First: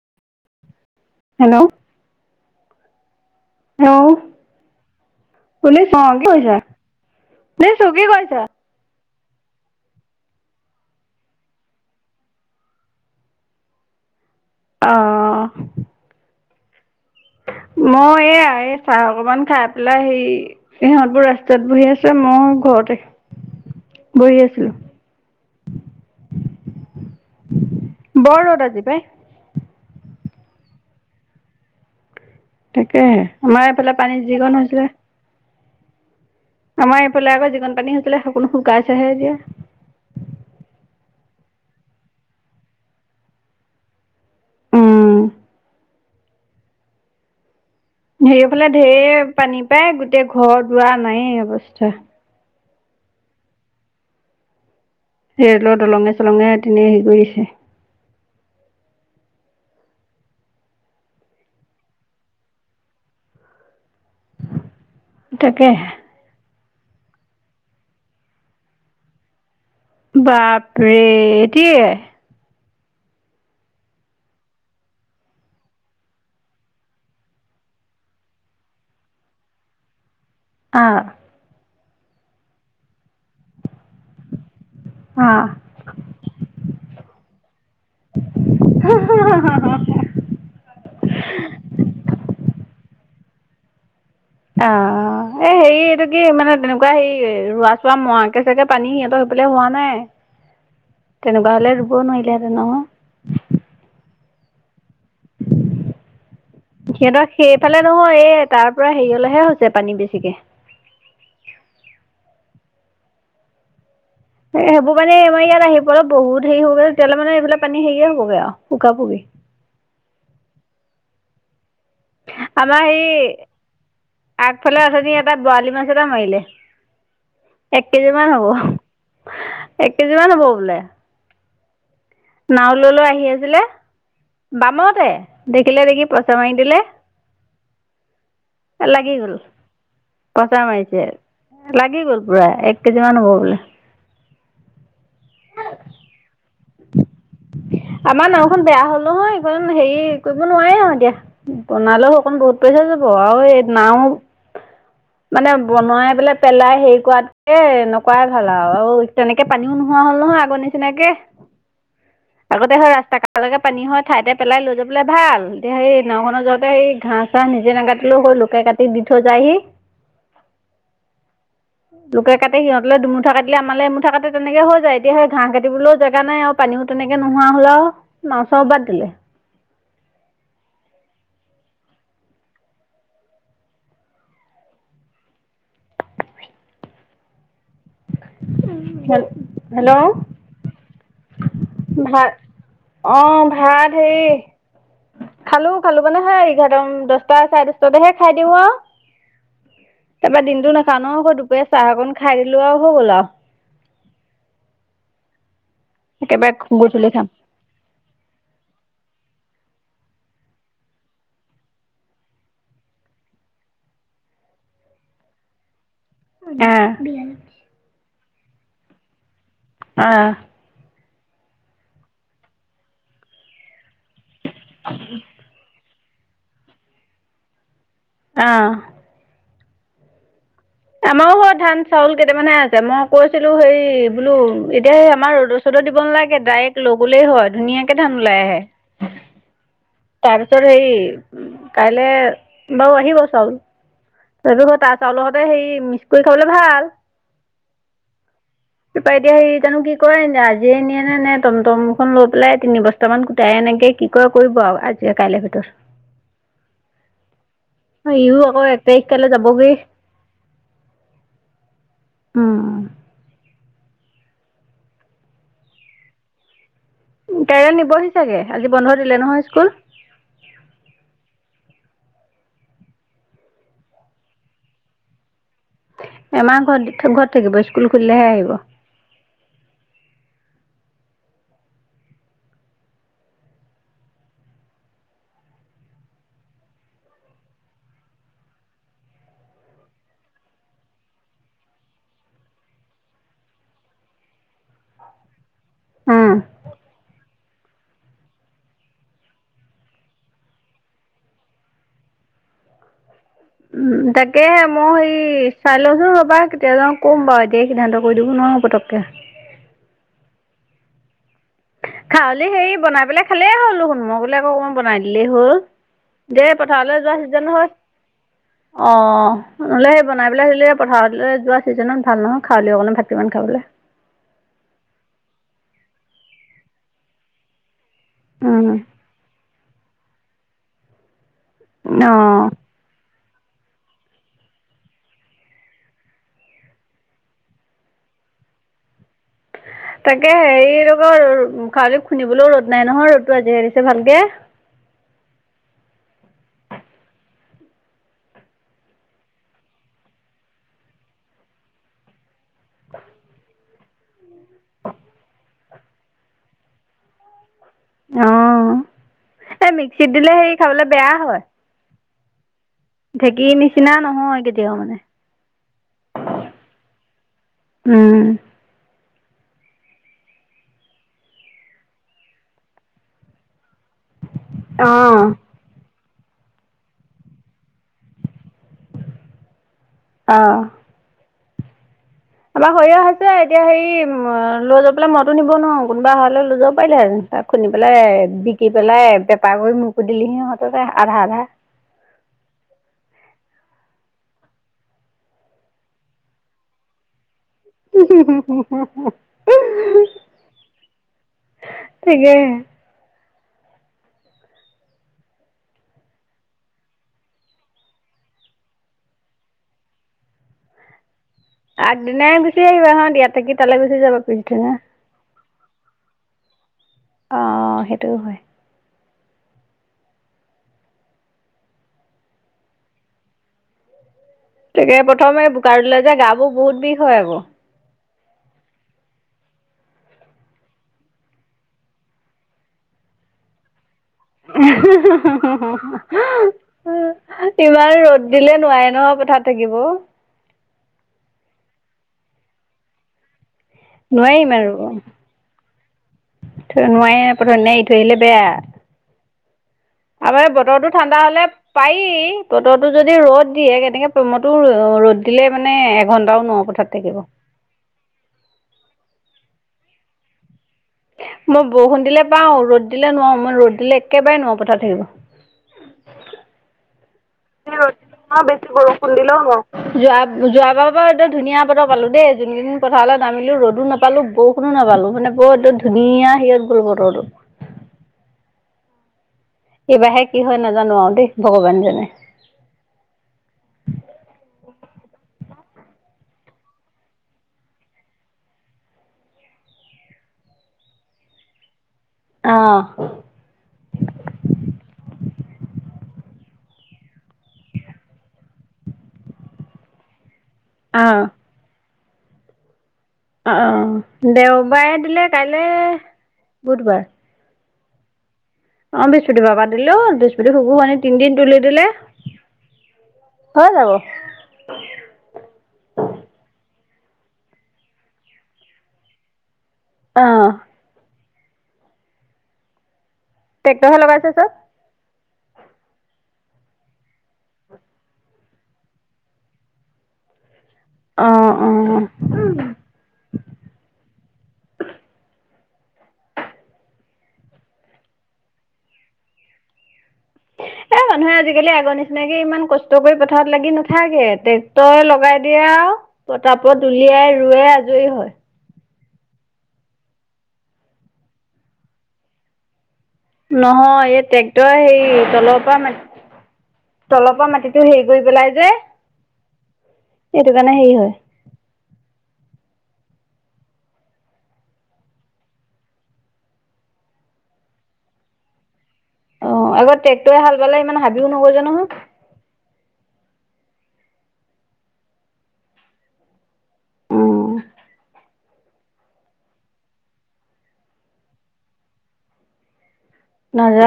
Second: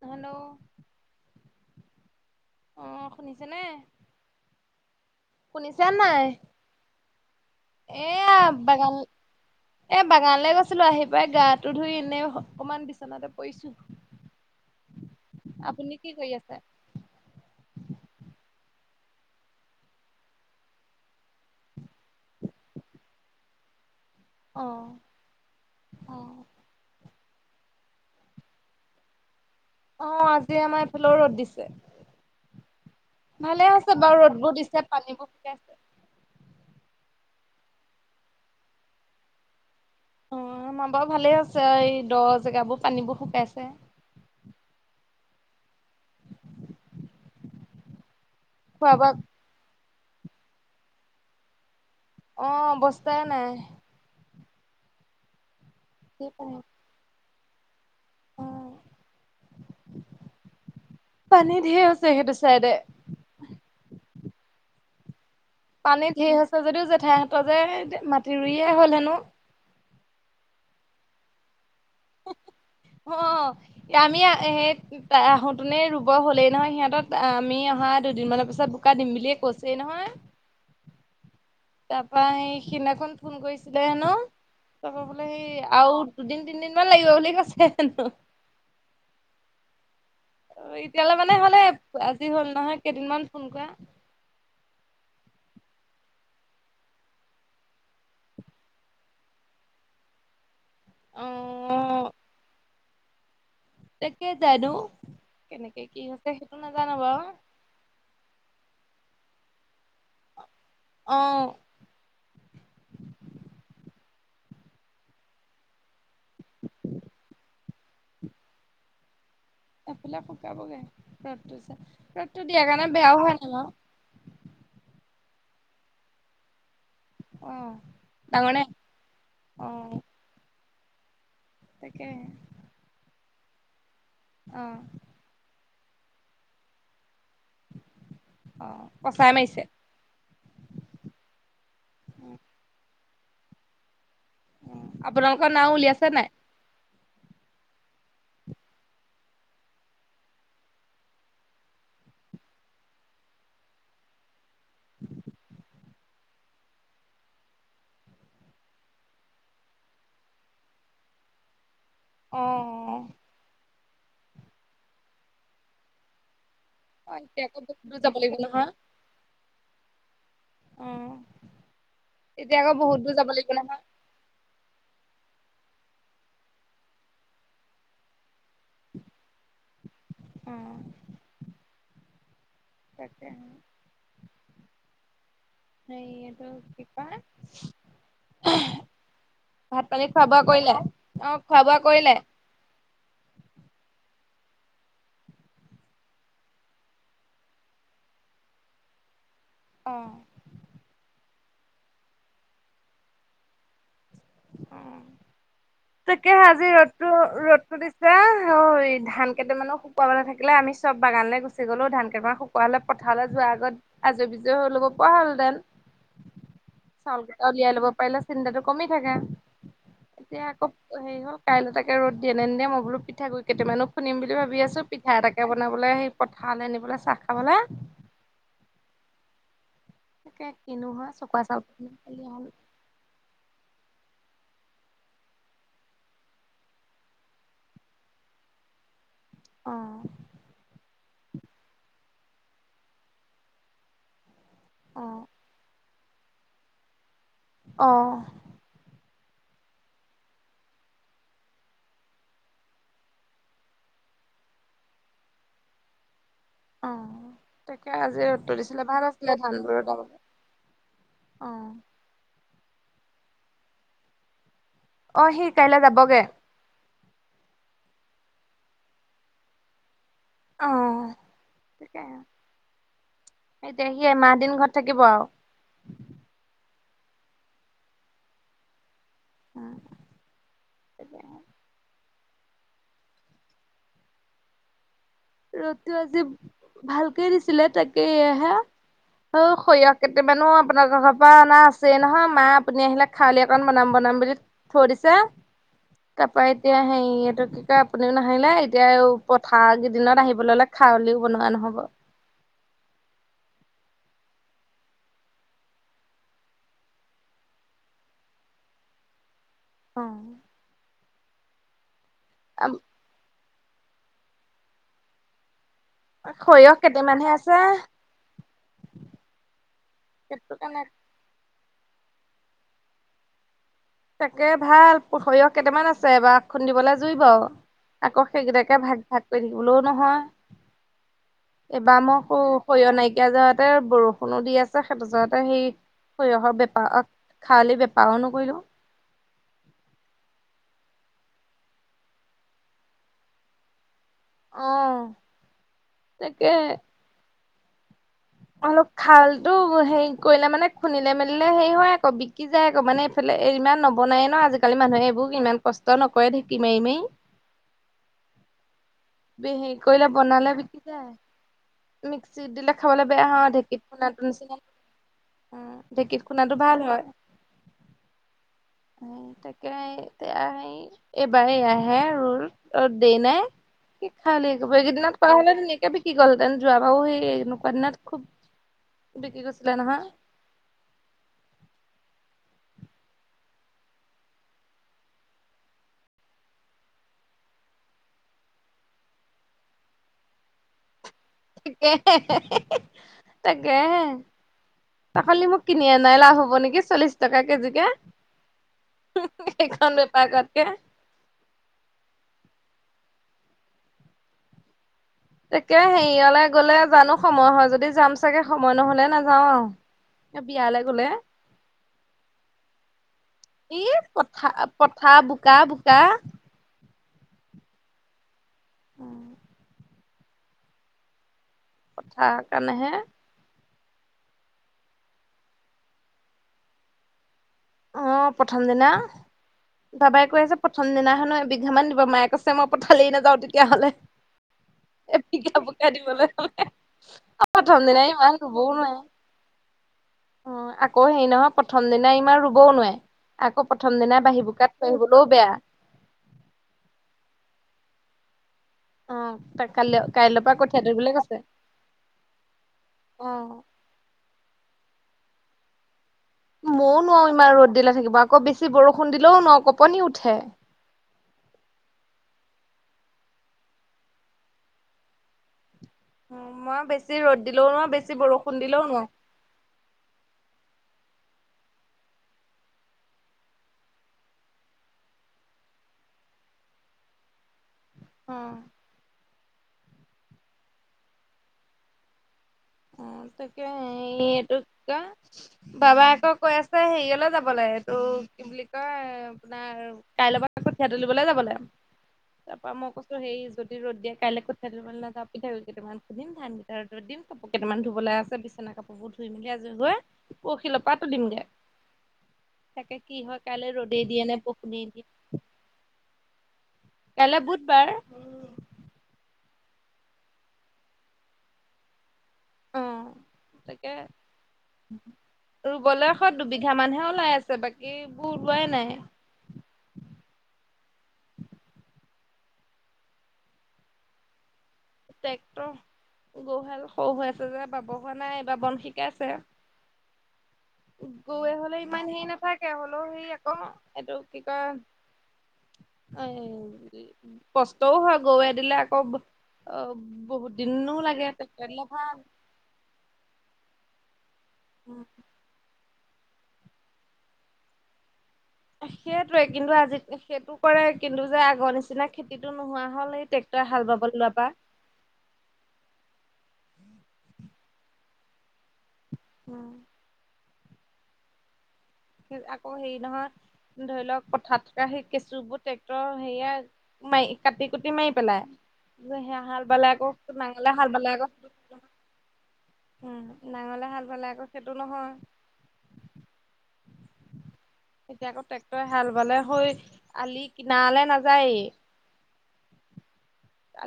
Hello. Hello. অ', শুনিছে নে? শুনিছোঁ নাই? কি কৰিছা শুনিছোঁ কি এয়া কৰিছা? বাগান এ বাগানলে গৈছিলো আহি পই গাটো ধুই এনেই অকমান বিছনাতে পৰিছো। অ'। আপুনি কি কৰি আছে? মই এইয়া এই চাহ অকমান খাই পেলাই হেৰি সিহঁতবোৰ ৰাস্তাত বহি আছে মোৰ ঘৰতে। বহি অ আছিলো। অ বৰ ৰ'দ আজি পাই। অ', আজি আমাৰ এইফালেও ৰ'দ দিছে। তাকেহে আমাৰ ভালে এইফালে হৈছে পানী বাৰু যিকণ ৰ'দবোৰ দিছে হৈছিলে পানীবোৰ শুকাইছে। আমাৰ এইফালে আকৌ যিকণ পানী হৈছিলে সোনো শুকাইছেহে এতিয়া। অ', আমাৰ বাৰু ভালে হৈছে এই দ জেগাবোৰ পানীবোৰ শুকাইছে। উম। হেৰিয়ফালে খোৱা বোৱা ঢেৰ পানী পায় গোটেই ঘৰ দুৱাৰ নাই অৱস্থা। অ', অৱস্থাই নাই। ৰে'লৰ দলঙে কি চলঙে পানী তেনে হেৰি কৰিছে। অ', পানী ঢেৰ আ হৈছে সেইটো চাইডে। তাকে। পানীত ধেৰ হৈছে যদিও জেঠাইহঁতৰ যে মাটি ৰুইয়ে হ'ল হেনো। বাপৰে এতিয়ে? অ', আমি হে তাই আহোঁতেনেই ৰুব হ'লেই নহয় সিহঁতত। আমি অহা দুদিনমানৰ পিছত বোকা দিম বুলিয়েই কৈছেই নহয়। অ'। তাৰপা সেই সিদিনাখন ফোন কৰিছিলে হেনো। তাৰপা বোলে অ'। সেই আৰু দুদিন তিনদিনমান লাগিব বুলি কৈছে হেনো। [inaudible] অ', এতিয়ালৈ মানে হ'লে আজি হ'ল নহয় কেইদিনমান ফোন কৰা। অ', এই হেৰি এইটো কি মানে তেনেকুৱা হেৰি ৰোৱা চোৱা মোৱাকে চাগে পানী সিহঁতৰ সেইফালে হোৱা নাই অ তেনেকুৱা হ'লে ৰুব নোৱাৰিলেহেঁতেন নহয়। তাকে জানো কেনেকে কি সেইটো নাজানো বাৰু সিহঁতৰ সেইফালে নহয় এই তাৰ পৰা হেৰিলেহে হৈছে পানী বেছিকে। অ'। সেইবোৰ পানী আমাৰ ইয়াত আহিবলৈ বহুত হেৰি হ'ব গৈ তেতিয়ালে মানে এইবিলাক পানী হেৰিয়ে হ'ব গে আৰু শুকাব গে। এইফালে শুকাব গে ৰ'দ দিছে। আমাৰ সেই আগফালে আজনী এটা বৰালি মাছ এটা মাৰলে। অ এক কেজি মান হ'ব ডাঙৰ নে অ এক কেজি মান হ'ব বোলে তাকে নাওলৈ লৈ আহি আছিলে অ বামতে দেখিলে দেখি পইচা মাৰি দিলে অ লাগি কচাই গল মাৰিছে পচা মাৰিছে লাগি গ'ল পুৰা এক কেজি মান হ'ব বোলে আপোনালোকৰ না উলিয়াইছো নাই আমাৰ নাওখন বেয়া হ'ল নহয় এইণ হেৰি কৰিব নোৱাৰাৰে আৰু এতিয়া বনালেও অকণ বহুত পইচা যাব আৰু এই নাও মানে বনোৱাই পেলাই পেলাই হেৰি কৰাতকে নকৰাই ভাল আৰু, আৰু তেনেকে পানীও নোহোৱা হ'ল নহয় আগৰ নিচিনাকে। অ আগতে হয় ৰাস্তা কাষলেকে পানী হয় ঠাইতে পেলাই লৈ যাবলৈ ভাল এতিয়া সেই নাখনৰ যত অ ঘাঁহ এতিয়া চাঁহ আকৌ নিজে বহুত ন দূৰ যাব কাটিলেও হ' লাগিব লুকে নহয় কাটি দি থৈ যায়হি অ লোকে কাটে এতিয়া আকৌ সিহঁত বহুত দূৰ দুমুঠ যাব লাগিব কাটিলে নহয় আমালৈ এমুঠা কাট তেনেকে হৈ যায় এতিয়া সেই ঘাঁহ কাটিবলৈও জেগা নাই আৰু পানীও তেনেকে নোহোৱা হ'লেও মাছা বাদ দিলে উম। তাকে। সেই এইটো কি পা ভাত হেল্ল' পানীত খোৱা বোৱা কৰিলে অ খোৱা বোৱা কৰিলে অ ভাত হেৰি খালো খালো মানেহে এঘাৰম দহটা চাৰে দহটাতেহে খাই দিওঁ আৰু অঁ এইবাৰ দিনটো নাখাওঁ ন আকৌ দুপৰীয়া চাহ অকণ খাই দিলো আৰু হৈ গ'ল আৰু উ তাকে একেবাৰে আজি গধূলি ৰ'দটো খাম ৰদ সুধিছা ঐ ধান কেইটামানো শুকুৱাব না থাকিলে আমি চব বাগানলৈ গুচি গলো ধান কেইটামান শু পোৱা হলে পথাৰলৈ যোৱাৰ আগত আজৰি বিজয় হৈ ল'ব পৰা হলহঁতেন চাউল কেইটা অঁ উলিয়াই লব পাৰিলে চিণ্ডাৰটো কমি থাককা অঁ এতিয়া আকৌ অ সে হল কাইলৈ তাকে ৰদ দিয়ে নিিয়ে মই বোলো পিঠাগু কেইটামানো খুনিম বুলি ভাবি আছো পিঠা এটাকে বনাবলৈ সেই পথাৰলৈ নিনবলৈ চাহ খাবলৈ অ তাকে কিনো হয় আমাৰো চকুৱ চাউ প ধান খ চাউল আহ'ল কেইটামানহে আছে মই কৈছিলোঁ হেৰি বোলো এতিয়া সেই আমাৰ ৰ'দৰ ৰ'দো দিব নালাগে ডাইৰেক্ট লগ গ'লেই হয় ধুনীয়াকৈ কেই ধান ওলাই আহে অ তাৰপিছত সেই কাইলে বাৰু আহিব চাউল তাৰপিছত তাৰ অ চাউলৰ সতে হেৰি মিক্স কৰি খাবলৈ ভাল অ তাৰপৰা এতিয়া হেৰি তানো কি কৰে এনে আজিয় এিয়ে নে নে টমটমখন লৈ পেলাই তিনি বছা বৰ্তমান গোটাই এনেকে কি ক কৰিব আৰু আজি কাইলে ভিতৰত অ তাকে আজি ইও ৰদটো আকৌ এক দিছিলে তাৰিখ ভাল কাইলৈ আছিলে ধান যাবগৈ বোৰ অ উ অ সি কাইলৈ যাবগে কাই নিবহি চাগে আজি বন্ধ দিলে নহয় স্কুল অ তিকে এতিয়া সিমাহ দিন ঘৰত থাকিব আৰু এমাৰ ঘৰত ঘৰত থাকিব স্কুল খুলিলেহে আহিব অ ৰদটো আজি ভালকে দিছিলে তাকে এয়হে অ সৰিয়হ কেইটামানো আপোনাৰ ঘৰৰ পৰা অনা আছে নহয় মা আপুনি আহিলে খউলি অকণ বনাম বনাম বুলি থৈ দিছে উম, তাৰ পৰাৰা এতিয়া হেৰিটো কি কয় আপুনিও নাহিলে এতিয়া পথাৰ দিনত আহিবলৈ অ'লে খালিও বনোৱা নহ'ব তাকেে মই হেৰি চাই লওঁচোন ৰ'বা কেতিয়াাজান ক'ম বাৰু এতিয়া সিদ্ধান্ত কৰি দিব নোৱাৰোঁ পতককৈ অ খা হললে হেৰি বনাই পেলাই খালেই হ'লো সোন মই গলে আকৌ অকণমান বনাই দিলেই হল দেেই সৰিয়হ পথাৰলৈ যোৱা কেইটামানহে আছে চিজনহয় অ নহলে সেই বনাই পেলাই সেইটো আহিলে কাৰণে পথাৰলৈ যোৱা ছিজনত ভাল নহয় খওঁালও অকলে ভিমান খাবলৈ তাকে ভাল সৰিয়হ কেইটামান আছে বাাৰ খুন্দিবলৈ জুই ব আকৌ উম, সেইকেইটাকে ভাগ ভাগ কৰি থাকিবলৈও নহয় এইবাৰ মইৌ অ'। সৰিয় নাইকিয়া যাওঁতে বৰষুণো দি আছে সেইটো যাওঁতে সেই শয়হৰ বেপাৰ খালি বেপাৰো নকৰিলো তাকে হেৰি ৰকৌ খি খুন্দিবলৈও ৰ'দ নাই নহয় ৰ'দটো আজি হেৰিছে ভালকে অ তাকে অলপ খাল ো হেৰি কৰিলে মানে খুন্দিলে মেলিলে হেৰি হয় আকৌ বিকি যায় আকৌ মানে আফাল ইমান নবনায়েই ন আজিকালি মানুহে এইবোৰ ইমান কষ্ট নকৰে ঢঁকি মাৰি মাৰি অ বে হে এই কৈল মিক্সিত দিলে বনাল হেৰি বিকি খাবলৈ বেয়া যায় হয় মিক্সিত দিলে খাবলৈ বেয়া হ ঢেঁকীৰ ঢেঁকীত নিচিনা নহয় পুনাটোুনচিনে কেতিয়াও মানে। অ ঢেঁকীত শুনাটো ভাল হয় উম অ তাকে এইবাৰ আহে ৰ দ নাই কি খালে ব এইগেইদিনত আহ পাহকে কি গলহতেন যোৱাবাৰু সেই এনেকুৱা দিনাত খুব বিকি গৈছিলে নহয় অঁ আমাৰ সৰয়হ আ হৈছে এতিয়া হেৰি উ লৈ যাব পেলাই মনতো নিব নোৱাৰো কোনোবা অহালৈ লৈ যাব পাৰিলে তাক খুন্দি পেলাই বিকি পেলাই পেপাৰ কৰি মকো দিলি সিহঁততে আধা আধা গে ত গেে তাকালি মোক কিনি আ নাই লাভ হব নেকি চল্লি টকা কেজি সেইখন বেপাৰ কতকে ঠিকে তাকে হেৰিয়লে গলে জানো সময় হয় যদি যাম চাগে সময় নহলে নাযাও আৰু এ বিয়ালৈ গলে আগদিনাই গুচি আহিবা হ দিয়াত থাকি তালৈ গুচি যাব পুছদিনা ফা বোকা বোকা। অ' সেইটোও হয়। কথাৰ কাৰণেহে। তাকে প্ৰথমে বোকা দিলে যে গা বোৰ বহুত বিষ হয় আকৌ। অ' প্ৰথম দিনা। বাবাই কৈ আছে প্ৰথম দিনা হেনো এবিঘা মান দিব মায়ে কৈছে মই পঠালেই নাযাওঁ তেতিয়াহ'লে। ইমান এবিঘা বোকা ৰ'দ দিবলৈ হ'লে দিলে নোৱাৰে প্ৰথম দিনাই ইমান নহয় ৰুবও নোৱাৰে। পথাৰ থাকিব। অ' আকৌ হেৰি নহয় প্ৰথম দিনা ইমান ৰুবওঁ নোৱাৰে। আকৌ প্ৰথম দিনা নোৱাৰি বাঁহী ইমান বোকাত পৰিবলৈও বেয়া। থৈ [unintelligible] প্ৰথম দিনা এৰি থৈ আহিলে বেয়া। অ ত কাইলৈ কাইলৈৰ আমাৰ পৰা কঠিয়া বতৰটো তুলিবলৈ ঠাণ্ডা কৈছে হ'লে পাৰি বতৰটো যদি অ ৰ'দ দিয়ে কেনেকে [unintelligible] ৰ'দ দিলে মানে এঘণ্টাও নোৱাৰো পথাৰত মইও থাকিব। নোৱাৰো ইমান ৰ'দ দিলে থাকিব আকৌ বেছি বৰষুণ দিলেও ন কপনি উঠে। মই বৰষুণ দিলে পাৰো ৰ'দ দিলে নোৱাৰো মই ৰ'দ দিলে একেবাৰে নোৱাৰো পথাৰত থাকিব। উম' মই বেছি ৰ'দ দিলেওঁ দিলেও নোৱাৰ বেছি নোৱাৰোঁ বৰষুণ বেছি দিলেওঁ নোৱাৰো। দিলেও নোৱাৰোঁ যোৱা যোৱাবাৰৰ পৰা একদম ধুনীয়া বতাহ পালো দেই যোন কেইদিন পথাৰলৈ নামিলো ৰ'দো নাপ পালো বৰষুণো নাপালো মানে বৰ ধুনীয়া হিৰত গ'ল বতৰটো। অ'। এইবাৰহে কি হয় নাজানো আৰু দেই ভগৱান জানে। অ, তাকে এই এইটোকা বাবাই আকৌ কৈ আছে হেৰিয়ালে যাব লাগে এইটো কি বুলি কয় আপোনাৰ আৰু কাইলৈৰ পৰা আকৌ কঠীয়া তুলিবলৈ যাব লাগে। তাৰ পৰা অঁ মই কৈছো হেৰি যদি ৰ'দ দিয়ে কাইলৈ কঠীয়া তুলিবলৈ নেযাওঁ পিঠা গুৰু কেইটামান খুন্দিম ধান কেইটা ৰ'দত দিম। কাপোৰ কেইটামান ধুবলৈ আছে বিছনা কাপোৰবোৰ ধুই মেলি আজৰি হৈ। পৰিহিল পৰা তুলিম অঁ গে, তাকে কি হয় কাইলৈ ৰ'দেই দিয়ে নে [unintelligible] দিয়ে। কাইলৈ, বুধবাৰ। কাইলৈ বুধবাৰ। অ, বৃহস্পতিবাৰ পৰা দিলেও বৃহস্পতি শুকুৰ শনি তিনদিন তুলি দিলে। অ, হৈ যাব তাকে। ৰু'বলে [unintelligible] দুবিঘা মানহে ওলাই আছে বাকীবোৰ ওলোৱাই নাই। অ'। টেক্টৰ হে লগাইছে চব। ট্ৰেক্টৰ, গৰুহাল সৰু হৈ আছে যে বাব হোৱা নাই বা বন শিকাই আছে। অ গৰুৱে অ হ'লেও ইমান হেৰি নাথাকে হ'লেও হেৰি আকৌ এইটো কি কয়। এ, কষ্টও হয় গৰুৱে দিলে আকৌ। অ, বহুত দিনো এ লাগে মানুহে আজিকালি আগৰ [unintelligible] নিচিনাকে ইমান কষ্ট কৰি পথাৰত লাগি নাথাকে উম ট্ৰেক্টৰে লগাই দিয়ে আৰু, পতাপত উলিয়াই ৰুৱে আজৰি হয়। সেইটোৱে কিন্তু আজি সেইটো কৰে কিন্তু যে আগৰ নিচিনা খেতিটো নোহোৱা হ'ল এই ট্ৰেক্টৰে হাল বাব নহয় এই লোৱাৰ পৰা ট্ৰেক্টৰ হেৰি তলৰ পৰা মাটি তলৰ পৰা মাটিতো হেৰি কৰি পেলাই যে। অ'। সেইটো কাৰণে হেৰি হয়। আকৌ হেৰি নহয় ধৰি লওঁক পথাৰত থকা সেই কেঁচু বোৰ ট্ৰেক্টৰৰ হেৰিয়াই মাৰি কাটি, কুটি মাৰি পেলাই। সেয়া হাল অ বালে আগত আকৌ ট্ৰেক্টৰে নেঙালে হাল ইমান বালে আকৌ হাবিও নগজে [unintelligible] উম, নাঙলে হাল বালে আকৌ সেইটো নহয়। অ'। এতিয়া আকৌ ট্ৰেক্টৰে হাল বালে হৈ আলি কিনাৰলে নাযায়ে।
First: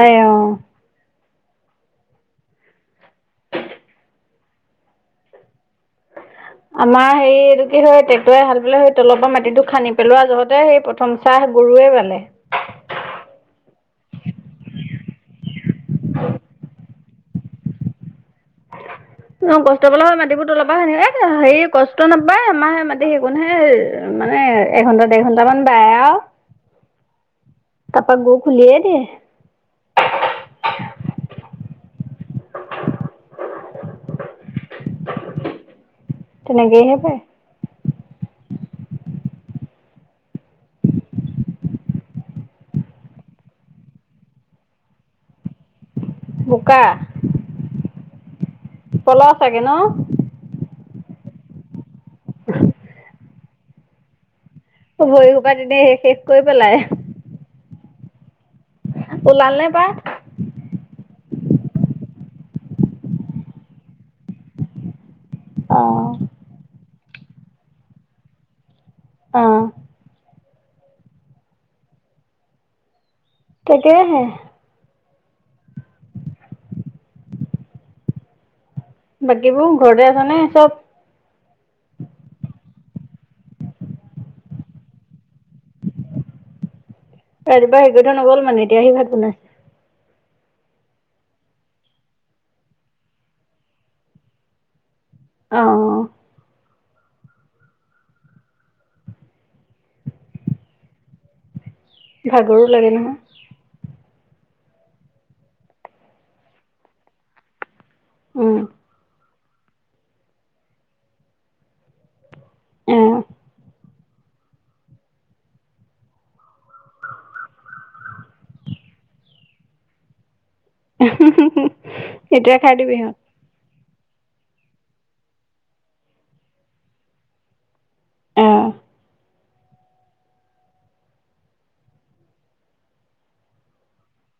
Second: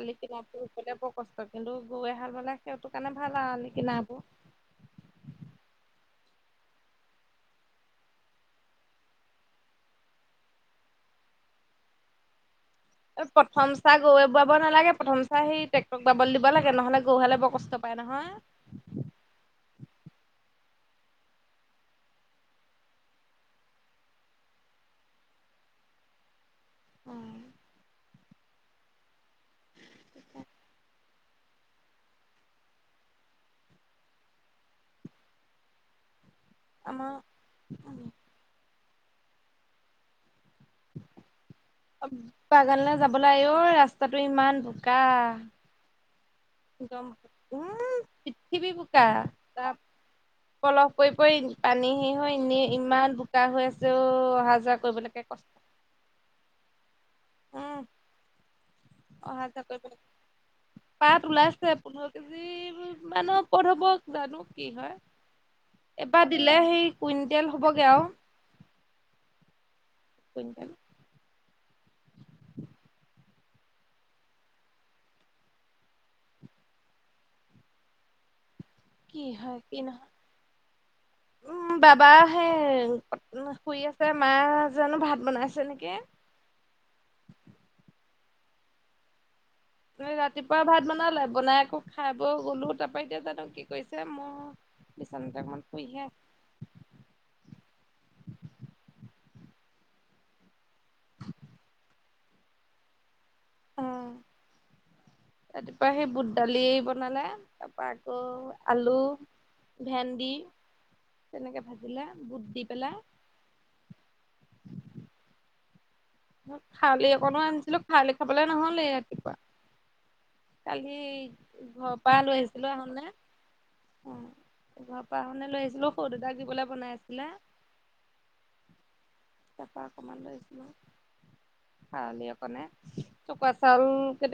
আলি অ কিনাৰোৰলে বৰ কষ্ট কিন্তু গৈ হাল বানলে সেইহটোৰ কাৰণে ভাল আৰু আলি কিনাবোৰ আমাৰ হে এইটো কি হয় ট্ৰেক্টৰে হাল বেললে সেই তলৰ পৰা মাটিটো খানদি পেলোৱা জহতে সেই প্ৰথম চাহ গৰুৱে পালে। প্ৰথম চাহ গৰুে বোৱাব নালাগে প্ৰথম চাৰ সেই ট্ৰেক্টৰক বাবল দিব লাগে নহ'লে। গৰুহালে বৰ কষ্ট পায় নহয়। অ, কষ্ট পালা হয় মাটিবোৰ তলাবা সেনেক হেৰি কষ্ট নাপায় আমাৰে মাটি সেই ক নহে। মানে এঘন্টা দেৰ ঘন্টামান বায় আৰু তাপা গৌ খুুলিএ দ [inaudible] তেনেকেইহে আমা পায় বাগানলৈ যাবলৈ আহ, অঐ ৰাস্তাটো ইমান বোকা [inaudible] গম উম, পৃথিৱী বোকা পলস চাগে ন তাত পলহ কৰি পৰি পানী সি হৈ এনেই ইমান বোকা হৈ আছে অ, অহা যোৱা কৰিবলৈকে কষ্ট ভৰিসোবা দিনেে শেষ কৰি পেলাই উম, অহা ওলাল নে চাক প পাত পাত ওলাইছে পোন্ধৰ কেজি মানৰ প হ'ব জানো কি হয়। অ এইবাৰ দিলে সেই কুইণ্টেল হ'বগৈ আৰু। অ'। [inaudible] তাকেহে। কি হয় বাকীবোৰ কি নহয় ঘৰতে আছ নে চব উম, বাবা সে শুই আছে মা জানো ভাত বনাইছে নেকি? ৰাতিপুৱা হেৰি কৰি থৈ নগ'ল মানে এতিয়া আহি ভাত বনাইছে? ৰাতিপুৱা ভাত বনালে বনাই আকৌ খাই ব গ'লো তাৰপৰা এতিয়া জানো কি কৰিছে। মোৰ [inaudible] বিচনাতে অকন শুইহে অ', আছো। [inaudible] ভাগৰো লাগে নহয়। অ', ৰাতিপুৱা সেই বুট দালি বনালে তাৰ পৰা আকৌ উম, আলু ভেন্দি তেনেকে ভাজিলে বুট দি পেলাই। অ', খাৰলি অকণো আনিছিলো খাৰলি খাবলে নহ'লে ৰাতিপুৱা। কালি ঘৰৰ পৰা লৈ এতিয়া আহিছিলো খাই দিবি আহোতে। সিহঁত অ', ঘৰৰ পৰা আহোতে লৈ আহিছিলো সৰু দেদাক দিবলৈ বনাইছিলে। অ'। তাৰাপা অকণমান লৈছিলো খাৰলি অকণনে উখোৱা চাউল